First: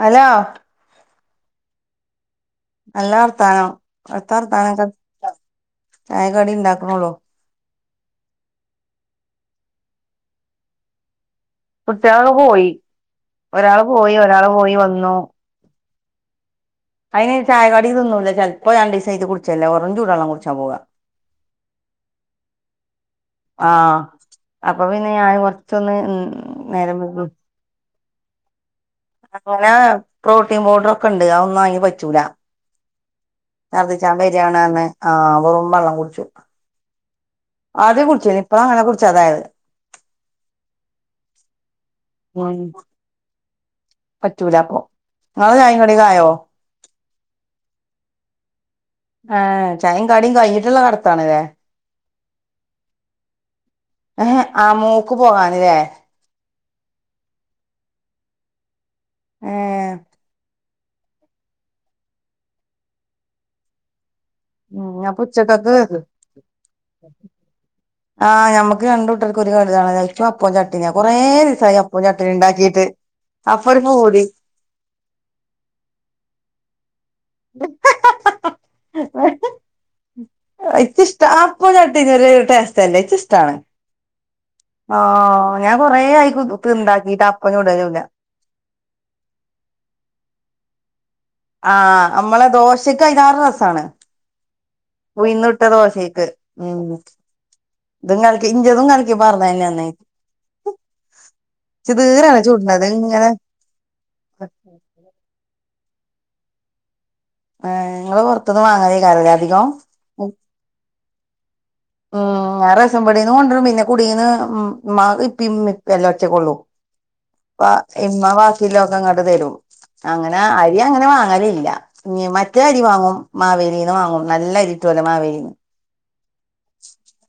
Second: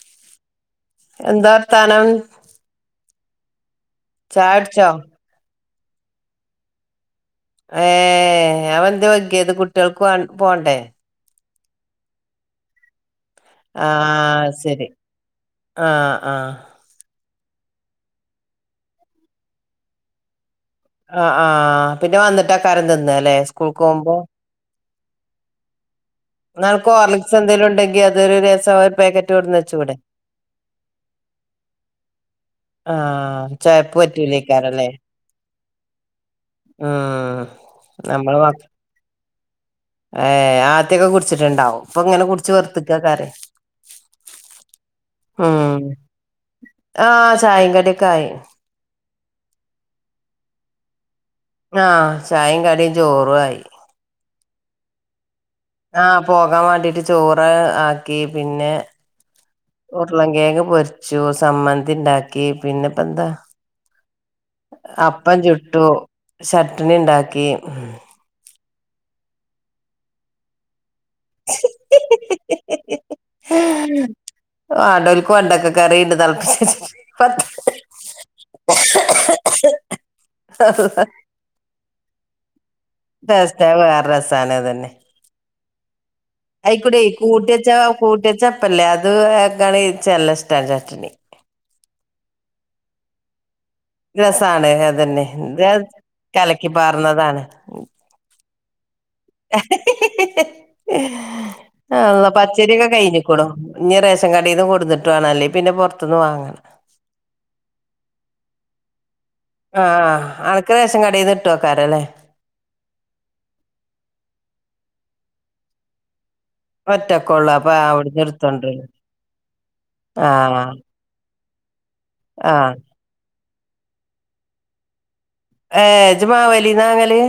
Hello എന്താ വർത്താനം നല്ല വർത്താനം അവിടുത്തെ ചായ കുടിച്ചോ വർത്താനം ചായകടി ഉണ്ടാക്കണേ ഉള്ളു ഏഹ് അത് എന്ത് വൈകിയത് കുട്ടികൾക്ക് പോ പോകണ്ടേ കുട്ടികള് പോയി ഒരാള് പോയി ഒരാള് പോയി വന്നു ആഹ് ആഹ് അതിന് ചായ കടി ഇതൊന്നും തിന്നൂല ചിലപ്പോ രണ്ടു ദിവസം ഇത് കുടിച്ചല്ലേ ഓറഞ് ചൂട് വെള്ളം കുടിച്ചു ആ ആഹ് പിന്നെ വന്നിട്ട് ആഹാരം തിന്ന അല്ലേ സ്കൂൾക്ക് ആഹ് പോകുമ്പോ അപ്പൊ പിന്നെ ഞാൻ കുറച്ചൊന്ന് ങ്ങൾക്ക് ഹോർലിക്സ് എന്തേലും ഉണ്ടെങ്കിൽ അതൊരു രസം പാക്കറ്റ് കൊടുന്ന് അങ്ങനെ വെച്ചൂടെ പ്രോട്ടീൻ പൗഡർ ഒക്കെ ഇണ്ട് അത് ഒന്നു അതിന് പറ്റൂല ആഹ് ശർദിച്ചാ വര്യാണന്ന് ആഹ് അപ്പം വെള്ളം കുടിച്ചു ഉം അദ്യം കുടിച്ചാരുന്നു ഇപ്പള അങ്ങനെ കുടിക്കാതെ ആയത് ഏഹ് ആദ്യൊക്കെ കുടിച്ചിട്ടുണ്ടാവും ഇപ്പൊ ഇങ്ങനെ കുടിച്ച് ഉം വെറുത്തിട്ടാകും പറ്റൂല അപ്പൊ നിങ്ങളെ ഉം ചായ കടിയൊക്കെ ആയോ ആ ചായയും കടിയൊക്കെ ആയി ആഹ് ചായയും കടിയും കഴിഞ്ഞിട്ടുള്ള കിടത്താണ് ഇത് ആ ചായയും കടിയും ചോറും ആയി ഏഹ് ആ മൂക്ക് പോകാൻ ആഹ് പോകാൻ വേണ്ടിട്ട് ചോറ് ആക്കി പിന്നെ ഉർളൻകേങ് പൊര് ച്ചൂ സമ്മന്തിണ്ടാക്കി പിന്നെപ്പന്താ ഉം അപ്പൊ അപ്പം ഉച്ചക്കക്ക് ചുട്ടു ചട്ടിണി ണ്ടാക്കി ക്ക്‌ രണ്ടൂട്ടർക്കും ഒരു [unintelligible] ഇച്ചും അപ്പോം ചട്ടിനിയ കുറേ ദിവസായി അപ്പോം ചട്ടിനിം ണ്ടാക്കിട്ട് വാണ്ടോൽക്ക് വെണ്ടക്ക കറിണ്ട് തൾപ്പിച്ചെച്ച്ട്ട് പത്ത് ഇച്ച്ഷ്ട അപ്പോം ചട്ടിനിം ഒര് ടേസ്റ്റല്ലേ ഇച്ചിഷ്ടാണ് ടേസ്റ്റ് അത് വേറെ രസാണ് ആ ഞാൻ കൊറേ ആയി അയിക്കൂടെയ് ഇണ്ടാക്കിട്ട് അപ്പം കൂട്ടിയെച്ച ചുടലില്ല കൂട്ടിയച്ചപ്പല്ലേ അത് ച്ചല്ലഷ്ട [unintelligible] ആഹ് അമ്മളെ ദോശക്ക് അയ്ലാറെ രസ രസാണ് അതന്നെ ഉഴ്ന്നിട്ട ഇത് ദോശീക്ക് കലക്കി ഉം പാർന്നതാണ് ഇ ഇഞ്ചതും കലക്കി പാർന്നെന്നേണ് ഏ ആള്ളാ ചുടണത് പച്ചയ്രിയൊക്കെ ഇങ്ങനെ കഴിഞ്ഞ്ക്കുണു ഇഞ്ഞി ആ റേഷൻകടീന്ന് കൊടുന്ന്ട്ട് വാണം അല്ലേ പിന്നെ പുറ ത്ത്ന്ന് വാങ്ങണം ആ ങ്ങള് പുറത്തുന്ന് വാങ്ങലെയ്ക്കാരംലേ ആഹ് അനക്ക് റേഷൻ കടീന്ന് ഉം ഞാൻ റേഷംപീടീന്ന് കൊണ്ടരും പിന്നെ കുടീന്ന് മ്മാക്ക് ഇപ്പിമ്മീ റ്റക്കൊള്ളു ഒറ്റക്കൊള്ളൂ പ്പ അപ്പൊ അവിടുന്ന് ഇമ്മ എടുത്തോണ്ടരും ബാക്കിയില്ലോക്കെങ്ങട്ട് തരും അങ്ങനെ ആഹ് അരി അങ്ങനെ വാങ്ങല ല്ല മറ്റേ ആഹ് അരി വാങ്ങും മാവേലീന്ന് വാങ്ങും നല്ല അരിട്ടോലൊ മാവേലി ഏജുമാവേലീന്നാങ്ങല്?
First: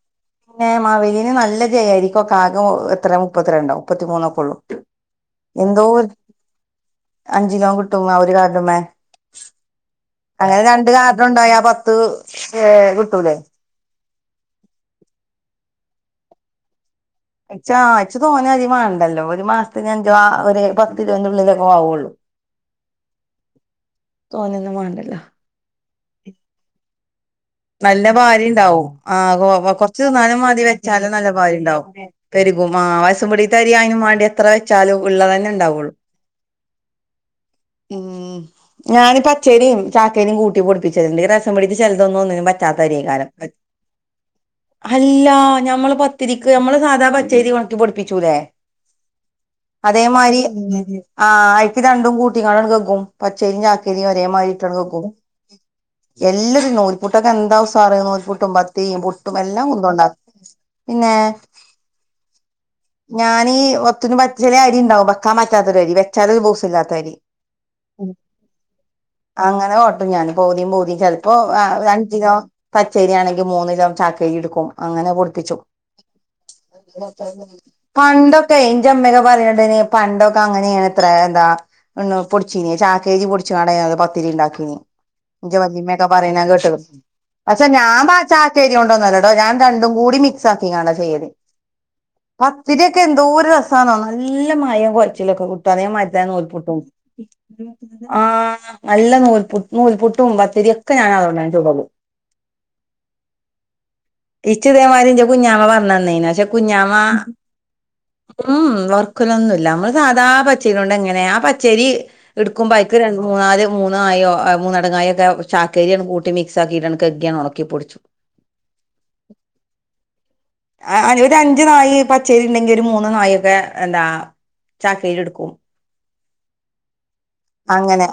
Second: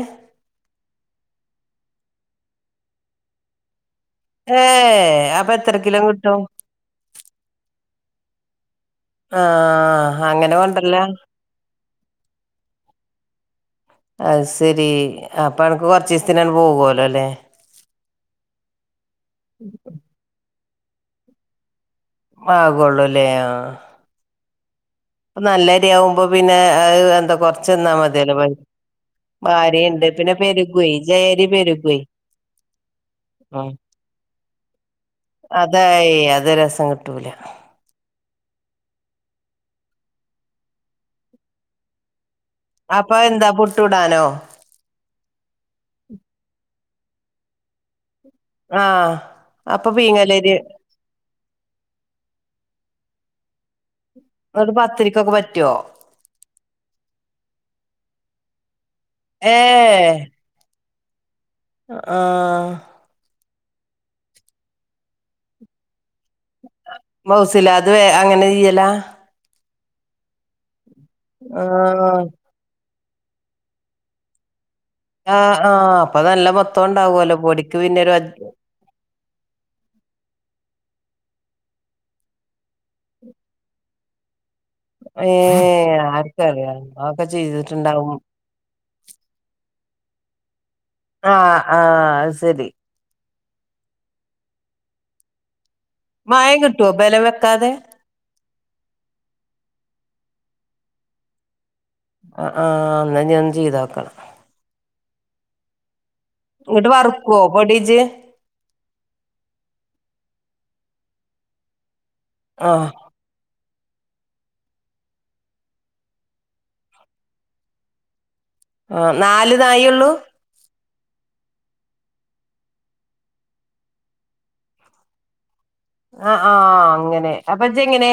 ഏ മാവലീല് നല്ല ജയ അരിക്കൊക്കെ ആകെ എത്ര മുപ്പത്തിരണ്ടൊ മുപ്പത്തിമൂന്നൊക്കൊള്ളു ഏഹ് അപ്പൊ എത്ര എന്തോ കിലോ കിട്ടും അഞ്ചിലോം ട്ടും ആ ഒര് കാർഡ്മ്മെ ആഹ് അങ്ങനെ രണ്ട്‌ കൊണ്ടരലാ കാർഡ് കൊണ്ടോയാ പത്ത് ഏ കിട്ടൂലേ അയ് ശെരി അപ്പൊ അനക്ക് കൊർച്ചീസ്ത്തിനണ് പോവോല്ലോ ച്ച് ആ ച്ച് തോനരി മാണ്ടല്ലോ ഒരു മാസത്തിനഞ്ചോ ഒരു പത്തിലോന്റെ ഉള്ളിലൊക്കാവുള്ളൂ ആകുള്ളൂല്ലേ ആ തോനെന്നും മാണ്ടല്ലോ നല്ലരിയാവുമ്പോ പിന്നെ അത് ന്ത നല്ല ഭാരിണ്ടാവും ആ കൊർച്ചു ഭാര്യയുണ്ട് തി പിന്നെ ന്നാനും മതി പെരുകുവേ വെച്ചാലും നല്ല ജയരി പെരുകുവേ ഭാരിണ്ടാവും ക്കും ആ റേസംപീടീത്തെ അരി ആഹ് അയ്‌നും വാണ്ടി എത്ര വെച്ചാലും ഉള്ളതന്നെ ണ്ടാവുള്ളൂ അതായി അത് രസം കിട്ടൂല ഉം ഞാനി പച്ചയ്രിം ചാക്കയ്രിം കൂട്ടി പൊടിപ്പിച്ചല്ണ്ട് ഈ റേസംപീടീത്തെ ചെലതൊന്നും ഒന്നിനും അപ്പൊ പറ്റാത്തയ്രെയ്ക്കാരം എന്താ പുട്ടൂടാനോ അല്ലാ ഞമ്മള് പത്തിരിക്ക് ഞമ്മള് സാധാ പച്ചരി ഉണക്കി പൊടിപ്പിക്കും ച്ചൂലെ ആഹ് അപ്പൊ അതേമാരി പീങ്ങലരി അയ്ക്ക് രണ്ടും കൂട്ടീക്കാണ്ടങ്ങട്ട് കെ പച്ചരിയ്രിം ചാക്കായ്രിം ഒരേ എന്നിട്ട് മായ്രിട്ടണ് കെക്കും പത്തിരിക്കൊക്കെ പറ്റുവോ എല്ലതും ക്കെന്താ ഉസാറ് നൂൽപുട്ടും പത്തിരിം പുട്ടും എല്ലാ കുന്തോണ്ടാക്കും പിന്നേ ആ ഒത്തിനും പച്ചില അരി ണ്ടാകും വെക്കാൻ പറ്റാത്തൊരരി ഒര് ബൗസ്സില്ലാത്തരി മൗസില അത് വേ അങ്ങനെ ചെയ്യലാ അങ്ങനെ ഞാന് പൗതിം പൗതിം ചെൽപ്പോ ആ ആഹ് അഞ്ചിലോ പച്ചയ്രിയാണെങ്കി മൂന്നിലോ ചാക്കയ്രിട്ക്കും ആ ആ അപ്പ പണ്ടൊക്കെ ഞ്ചേമ്മക്കെ പറയ്ണ്ടായ്നി പണ്ടൊക്കെ അങ്ങനേണ് അത്ര എന്താ പൊടിച്ചീനി ചാക്കയ്രി പൊടിച്ച്കാണ്ടാ ഞാനിന്ന് പത്തിരി ണ്ടാക്കി ഞ്ചേ ഏഹ് വല്ലിമ്മെക്കെ പറയ്ണെ ഞാൻ കേട്ട്ക് ആർക്കറിയാം അതൊക്കെ പക്ഷെ ഞാൻ ചെയ്തിട്ടുണ്ടാവും പാ ചാക്കയ്രിയോണ്ടൊന്നല്ലട്ടോ ഞാൻ രണ്ടും കൂടി മിക്സ് ആ ആക്കിക്കാണ്ടാചെയ്യല് ആഹ് ആഹ് അത് ശരി പത്തിരിക്കെ എന്തോ ഒരു രസാന്നോ നല്ലമ്മയം കൊയ അതേമാരിയ്ക്ക മയം നൂൽപുട്ടും കിട്ടുവോ ബലം വെക്കാതെ ആ നല്ല നൂൽപ്പു നൂപട്ടും വ ശരിയൊക്കെ ഞാൻ അതു കൊണ്ടാ ണ് ചുടല് അ ആ എന്ന ഞാൻ ചെയ്തോക്കണം കുഞ്ഞാമ പറഞ്ഞേനെയ്നി പക്ഷേ ഇങ്ങട്ട് കുഞ്ഞാമ വറുക്കുവോ പൊടിജ് ഉം ഉം ക്കൊനുന്നൂല്യ നമ്മള് സാധാ പച്ചേരി കൊണ്ട് എങ്ങനെ ആ പച്ചേരി ആ എടുക്കുമ്പോ അയിക്ക് രൺ മൂന്നാല്ല് മൂന്നായോ അ മൂന്നടങ്ങായൊക്കെ ചാക്കേരിയകൂട്ടി മിക്സ് ആക്കിയിട്ട് കൈക്കി ഒണക്കിപൊടിച്ച് ആ നാല് നായ്യ്ള്ളൂ അ അ ഒരു അഞ്ചു നായി പച്ചേരി ഉണ്ടെങ്കില്ലു ഒരു മൂന്ന് നായി ഒക്കെ എന്താ ചാക്കരിടുക്കും അ ആ അങ്ങനെ അങ്ങനെ അപ്പൊച്ചങ്ങനെ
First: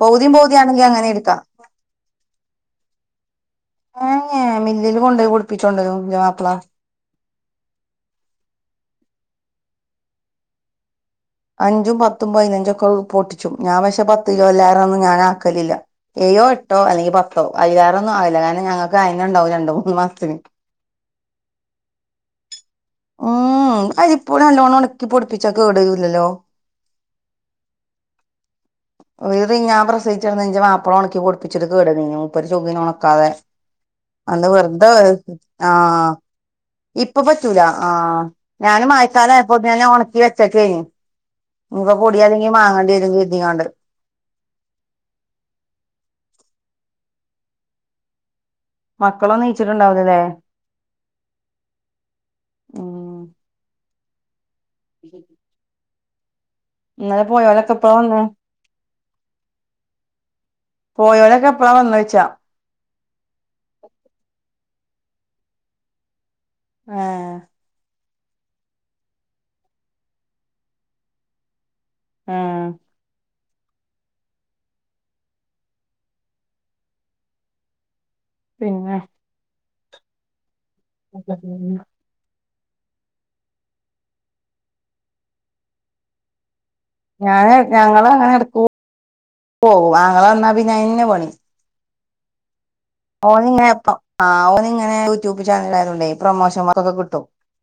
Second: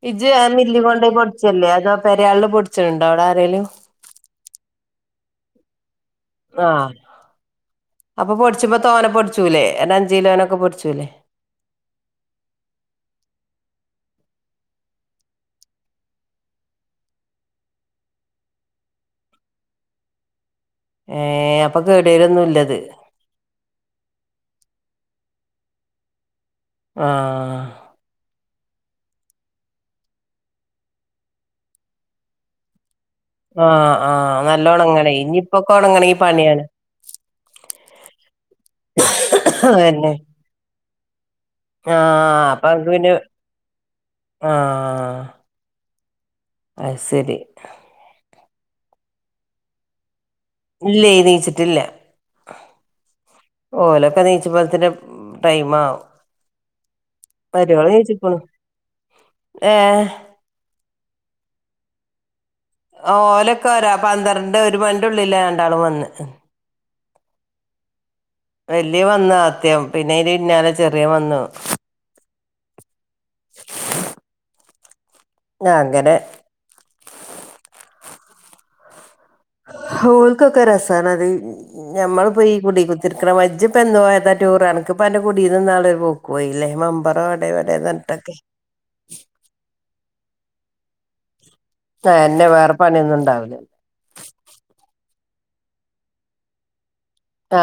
പൗതിയും ഇജ് മില്ലി പൗതിയാണെങ്കി കൊണ്ട അങ്ങനെ എടുക്കാം പൊടിച്ചല്ലേ അതോ പെരയാള് പൊടിച്ചേണ്ടോ അവിടെ ആരെലും ഏ മില്ലില് കൊണ്ടോയ്യി പൊടിപ്പിച്ചോടോരും ന്റെമാപ്പള. അപ്പൊ പൊടിച്ച്ഭം തോനെ പൊടിച്ചൂല്ലേ എന്ന അഞ്ച് കിലോനൊക്കെ പൊടിച്ചൂല്ലേ അഞ്ചും പത്തും പതിനൻഞ്ചോക്കെ ക്കെ ഒ പൊടിച്ചു ഞാൻ പക്ഷെ പത്ത് കിലോ എല്ലാരരും ഞാൻ ആക്കലില്ല എ യോ എട്ടോ അല്ലെങ്കിൽ പത്തോ അയില്ലേറോന്നും ആവില്ല ഞാന് ഞങ്ങൾക്ക് അതിന ഉണ്ടാവും രണ്ട് മൂന്നു മാസത്തിനു മാസത്തിന് ഏ അപ്പം കേടവരൊന്നുംല്ലത് ഉം അരിപ്പൊടി നല്ലോണം ഉണക്കി പൊടിപ്പിച്ചാ കേടരൂല്ലലോ ആ ഒഴിരു ഞാൻ പ്രസയിച്ചു കെടന്ന്ന്റെ മാപ്പള ഉണക്കി പൊടിപ്പിച്ചിട്ട് കേടീനീന് മുപ്പര് ചൊ ക്കതെ ആ ആ അന്ന് നല്ല വെറുതെ ഒണങ്ങണേ ആ ഇനിയിപ്പൊക്കെ ആ ഒണങ്ങണെങ്കി പണിയാണ് ഇപ്പ പറ്റൂല ആ ഞാനും മായക്കാലയപ്പോത്തിന് അതന്നെ ഒണക്കി വെച്ചേക്കേനി ആ അപ്പൊ അൻക്ക് പിന്നെ കരുതിങ്ങാണ്ട് ആ അഹ് സെരി മക്കളൊന്നും നീച്ട്ടുണ്ടാവുലല്ലേ ഇല്ലേ നീച്ചിട്ടില്ല ഉം ഓലൊക്കെ നീച്ച [unintelligible] ടൈമാവും ഇന്നല്ലെ പോയോലൊക്കെപ്പയാവന്നെ ഏ പോയോലൊക്കെ എപ്പളാ വന്നഹ് ചോയ്ച്ചാ ഓലൊക്കെ രാ പന്ത്രണ്ട് ഒരുമണിന്റെ ഉള്ളിലാ രണ്ടാളുംവന്ന് ആ വല്ല്യ വന്ന് ആദ്യം പിന്നെ അയ്ന്റെ പിന്നാല്ലേ ചെറിയവം വന്നു ആ [inaudible] ഞങ്ങനെ പിന്നെ ഹോൽക്കൊക്കെ രസാനത് ഞമ്മള് പൊയി കുടി കുത്തിര്ക്കണ മജ് ഇപ്പൊ എന്നുപോയതാ ടൂറ് ആന്ക്പ്പൊ അന്റെ കുടിന്ന്ന്നാള് ഒരു പോക്കോഴി ഞാന് ഞങ്ങളെ അങ്ങനെ എടക് പോകും ആങ്ങള വന്നാ പിന്നെ അഹ്ന്നെ പണി ആ അഹ്ന്നെ വേറെ പണിയൊന്നും ഉണ്ടാവില്ല ഓനിങ്ങെപ്പം ആ ഓനിങ്ങനെ യൂട്യൂബ് ചാനല് ആയതോണ്ടേ പ്രൊമോഷൻ വർക്കൊക്കെ കി ട്ടും ആ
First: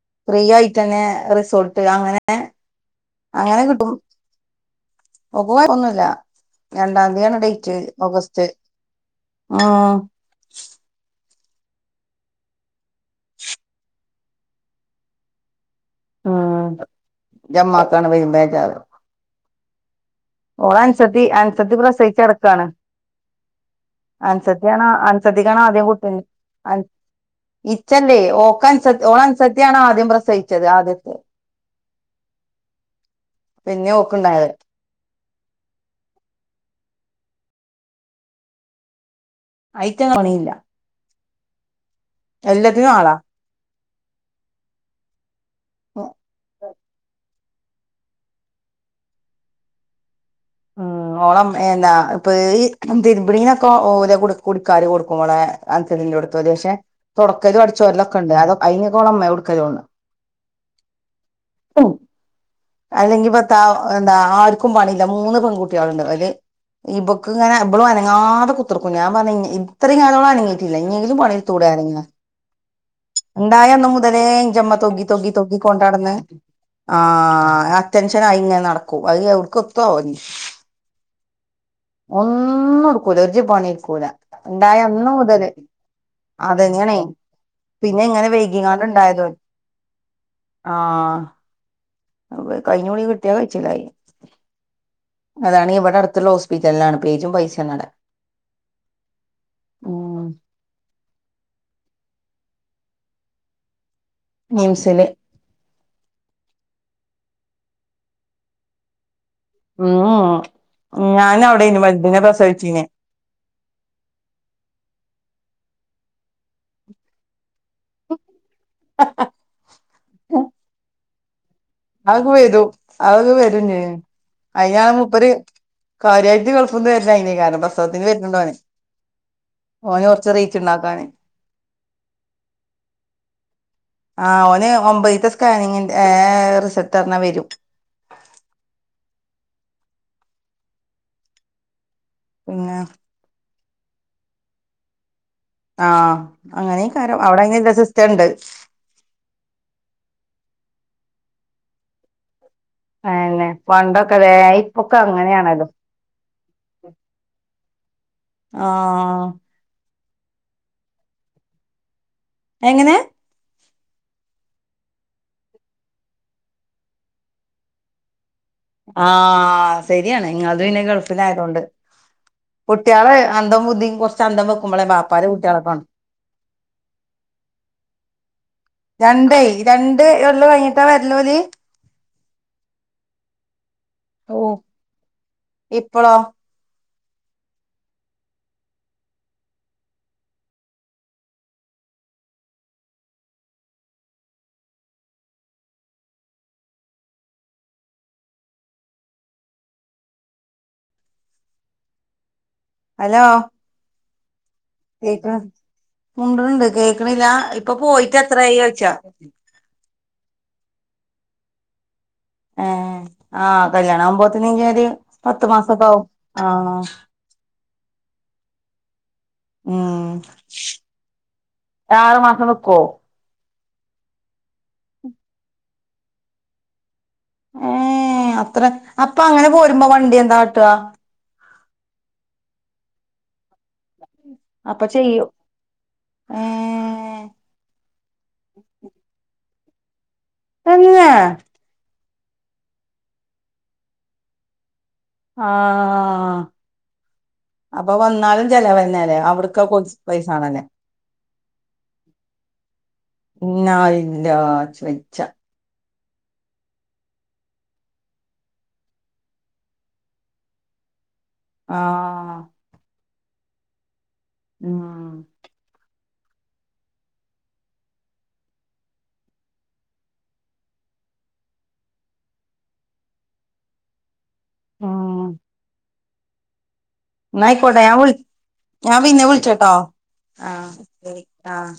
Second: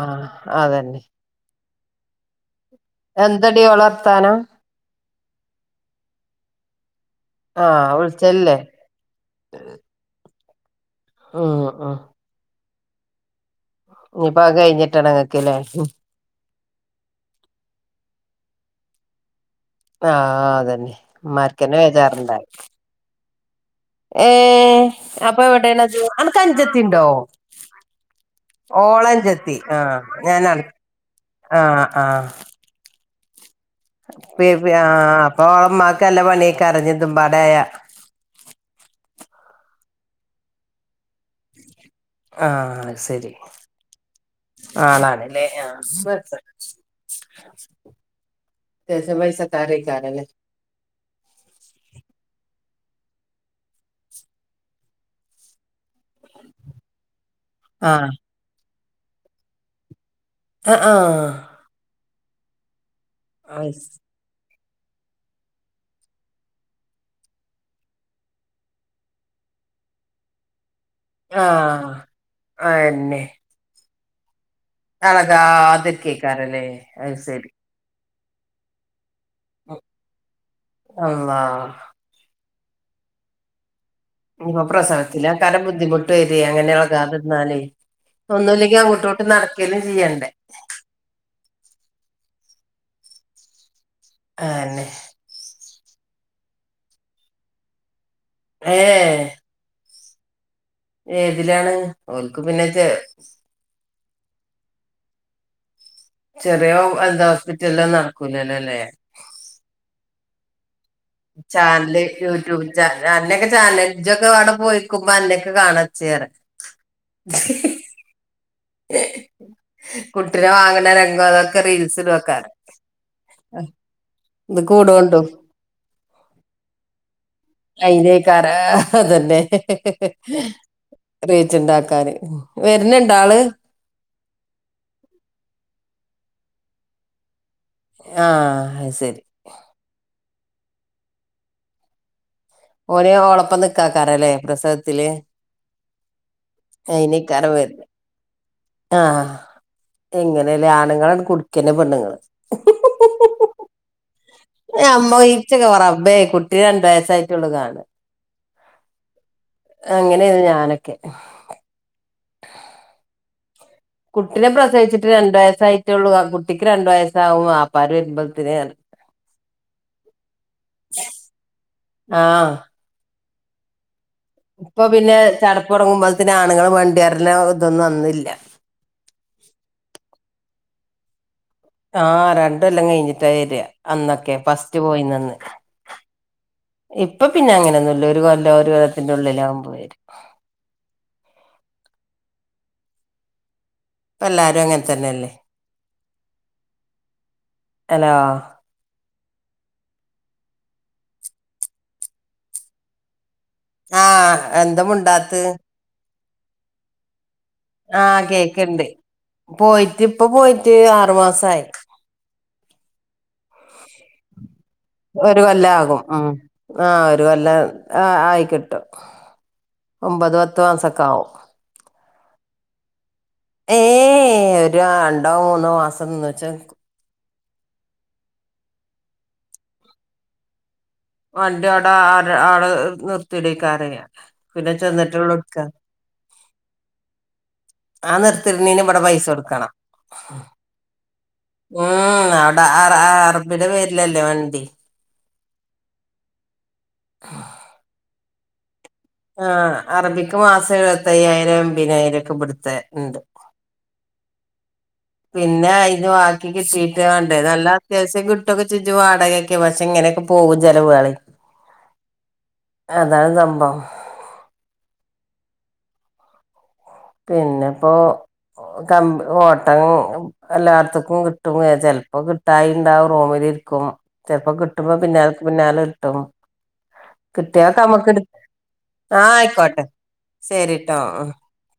ആ ഫ്രീയായിട്ടന്നെ റിസോർട്ട് അങ്ങനെ അങ്ങനെ എന്താടി കിട്ടും ഒളർത്താനം ഓക്ക് [unintelligible] രണ്ടാത്യണ് ആ ഡേറ്റ് ഓഗസ്റ്റ് വിളിച്ചല്ലേ ആ ഉം ഉം [inaudible] ഞ്പ്പ കഴിഞ്ട്ടണം ഓക്ക് ല്ലേ ഹും ഉം ജമഹതാണ് [unintelligible] ആ അതന്നെ അൻസത്തി ഉമ്മാര്ക്കന്നെ വെജാറ്ണ്ടാകാ അൻസദ്യണോ അപ്പൊ അൻസദ്യക്കാണോ ആദ്യം എവിടെയാണത് കുട്ടി അനക്ക് അൻ അനുജത്തി ഉണ്ടോ ഇച്ചല്ലേ ഓക്കൻസ ഓളെ ഓളഞ്ചത്തി അൻസത്തിയാണ് ആദ്യം പ്രസവിച്ചത് ആദ്യത്തെ ആ ആ പിന്നെ പി ഓക്ക്ണ്ടായത് ആ ആ ഇമ്മാക്കല്ലാ പണിയ്ക്കാരം ഇഞ് ഇതും പാടെ ആയാ [unintelligible] ആ എല്ലത്തിനും ആളാ സരി ആണാണല്ലേ ആ [unintelligible] ഉം ഓളം എന്താ പേര് തിരുബ്ണ്ണീനൊക്കെ ഓല കുടിക്കാര് കൊടുക്കും ഓളെ അൻസ ക്ഷെ തൊടക്കലും അടിച്ച് ആഹ് വാരലൊക്കെ ണ്ടോ അയ്നൊക്കെ ഓളെ ഇമ്മോകോട്ക്കല് ഓണ് അ ആ അല്ലെങ്കിപ്പത്താ എന്താ ആർക്കും പണില്ലാ മൂന്ന് പെൺകുട്ടിയാള്ണ്ട് ഓല് ഇബക്ക്ങ്ങനെ ഇബള് അനങ്ങാതെ കുത്തർക്കും ഞാൻ പർഞ്ഞ് ഇത്രേയും കാലോളം അനങ്ങി ഇനിങ്കിലും പണി എടുത്തൂടെ അറിം ആഹ് ഞാൻ അതെന്നെ ഇണ്ടായന്ന് മുതലേ ന്റെ ഇമ്മ തൊഗ്ഗി തൊഗ്ഗി തൊഗ്ഗി കൊണ്ട് നടന്ന് എളകാതിരിക്കേക്കാരല്ലേ ആ അത് ശരി ടെൻഷനായിങ്ങനെ നടക്കും അഹ് യവ്ട്ക്ക്‌ എത്തുവോ ഇഞ് അള്ളാഹ് ഒന്നു ഒന്നുംടുക്കൂലാ ഒരു പണീം ക്കൂലാ ഇനിയിപ്പോ ഇണ്ടായ അന്ന് മൊതല് പ്രസവത്തിലേക്കാരം ബുദ്ധിമുട്ട് വരെ അങ്ങനെ അതങ്ങനെണ് ഇളകാതിരുന്നാലേ പിന്നെ ഇങ്ങനെ ഒന്നുമില്ലെങ്കിൽ വൈകിക്കാണ്ട് അങ്ങോട്ടോട്ട് ഇണ്ടായതും നടക്കലും ചെയ്യണ്ടേ ആ കഴിഞ്ഞൊടി കിട്ടിയ [unintelligible] ആന്നെ അടുത്തുള്ള ഹോസ്പിറ്റലിലാണ് പേജും പൈസ നട ഏ ഓ ഏതിലാണ് ഓൾക്ക് പിന്നെ നിംസില് ചെറിയ എന്താ ഹോസ്പിറ്റലില് നടക്കൂലാല്ലേ ഉം ഞാനവിടെനി ചാനല് വലുതിനെ യൂട്യൂബ് പ്രസവിച്ചീനെ ചാനല് ചാനലൊക്കെ അവിടെ പോയിക്കുമ്പോ അന്നെ [unintelligible] കാണച്ചേറെ കുട്ടിനെ വാങ്ങണ രംഗം അതൊക്ക അതൊക്കെ വരൂ അത് വരും ഇത് അയ്യാറ് കൂടുകൊണ്ടും മുപ്പര് കാര്യായിട്ട് കൊഴപ്പം അയിനേക്കാരാ തന്നെ ഓന് കുറച്ച് റീച്ച് ഉണ്ടാക്കാന് റീച്ച് ഇണ്ടാക്ക വരുന്നിണ്ടാള് ആ ഓന് ഒമ്പതീത്തെ സ്കാനിങ്ങിന്റെ റിസൾട്ട് അറിഞ്ഞാ വരും ആ ശരി പിന്നെ ഓന് ഓളപ്പം നിക്കാക്കാറല്ലേ പ്രസവത്തില് ആ അങ്ങനെയാ കാരം അയിനേക്കാരം അവിടെങ്ങനെത്തെ വര്ണെ സിസ്റ്റം ഇണ്ട് ആഹ് എങ്ങനെല്ലേ ആണുങ്ങളെ കുടിക്കുന്ന പെണ്ണുങ്ങള് [unintelligible] പണ്ടൊക്കെ ഇപ്പൊക്കെ അമ്മ അങ്ങനെയാണതോ ഇച്ചൊക്കെ റബ്ബേ കുട്ടി രണ്ട് വയസ്സായിട്ടുള്ളൂ കാണാ ആ അങ്ങനെയത് ഞാനൊക്കെ എങ്ങനേ കുട്ടീനെ പ്രസവിച്ചിട്ട് രണ്ട് ആഴ്ചായിട്ടുള്ളൂ കുട്ടിക്ക് രണ്ടു വയസ്സാവും ആപ്പാർ വരുമ്പോ ആ ശരിയാണ് ഇങ്ങതും പിന്നെ ഗൾഫിലായതോണ്ട് ആഹ് കുട്ടികള് [unintelligible] കൊ ഇപ്പൊ പിന്നെ ചടപ്പ് തുടങ്ങുമ്പോ തന്ന് ആണുങ്ങള് വേണ്ടിവറന ഇതൊന്നും അന്നില്ലാ രണ്ടേ രണ്ട് [unintelligible] കഴിഞ്ഞിട്ടാ വരല്ല് ഓല് ആ രണ്ടൊല്ലം കഴിഞ്ഞിട്ടാ വര അന്നൊക്കെ ഫസ്റ്റ് പോയിന്നന്ന് ഇപ്പളോ ഇപ്പൊ പിന്നെ അങ്ങനെയൊന്നുല്ല ഒരു കൊല്ലം ഒരു കൊല്ലത്തിൻ്റെ ഉള്ളില ആകുമ്പോ വരും എല്ലാരും അങ്ങനെ തന്നെല്ലേ ഹലോ ഹലോ ആഹഎന്താ മുണ്ടാത്ത് മുണ്ട്ന്ണ്ട് കേക്കണില്ല ഇപ്പൊ പോയിട്ട് എത്രായി ആകേക്കണ്ട് ചോയിച്ചാ പോയിട്ട് ഇപ്പ പോയിട്ട് ആറു മാസയി ഏ ആകല്യാണ ആവുമ്പോതിൻ ഒരു കൊല്ല ആകും ഉം ആ ഒരു കൊല്ലം ആ ആയി കിട്ടും ഉം ആറു മാസം നിക്കുവോ ഏ ഒരു രണ്ടോ മൂന്നോ മാസം നിന്നൂച്ചാ നി ഏ അത്ര അപ്പൊ അങ്ങനെ പോരുമ്പോ വണ്ടി എന്താ കാട്ടാ വണ്ടി ആടെ ആ ആരെ അടെ നിർ തിടിക്കാറിയാം പിന്നെ അപ്പൊ ചെയ്യും ചെന്നിട്ടോളൂട്ക്ക ഏ ആ നിർത്തിരുന്നേന് ഇവിടെ പൈസ കൊടുക്കണം തന്നെ ഉം ആ അവിടെ അ അറബിയുടെ പേരിലല്ലേ വണ്ടി ആഅപ്പൊ വന്നാലും ചിലവന്നേ ആ അറബിക്ക് മാസം എഴുപത്ത അയ്യായിരം എമ്പതിനായിരം ഒക്കെബിടുത്തെണ്ട് ല്ലാ ച് വെ പിന്നെ അ പിന്നെ വാക്കി കിട്ടിട്ട് വാണ്ടേ നല്ല അത്യാവശ്യം കിട്ടൊക്കെ ചജും വാടകയൊക്കെ പക്ഷെ ഇങ്ങനെയൊക്കെ പോകും ചിലവുകളെ ആ അതാണ് സംഭവം ഉം പിന്നെപ്പോ ക ഓട്ടം എല്ലാർത്തക്കും കിട്ടും ചിലപ്പോ കിട്ടായിണ്ടാവൂ റൂമിൽ ചെലപ്പോ കിട്ടുമ്പോ ഉം പിന്നക്ക് പിന്നാല കിട്ടും കിട്ടയാക്കെ ന്നായിക്കോട്ടെ ഞാൻ നമക്ക് വിളി എടു ഞാൻ ആ പിന്നെ വിളിച്ചട്ടോ ആയിക്കോട്ടെ ആഹ് ശരിട്ടോ ശരി. ആ ആഹ്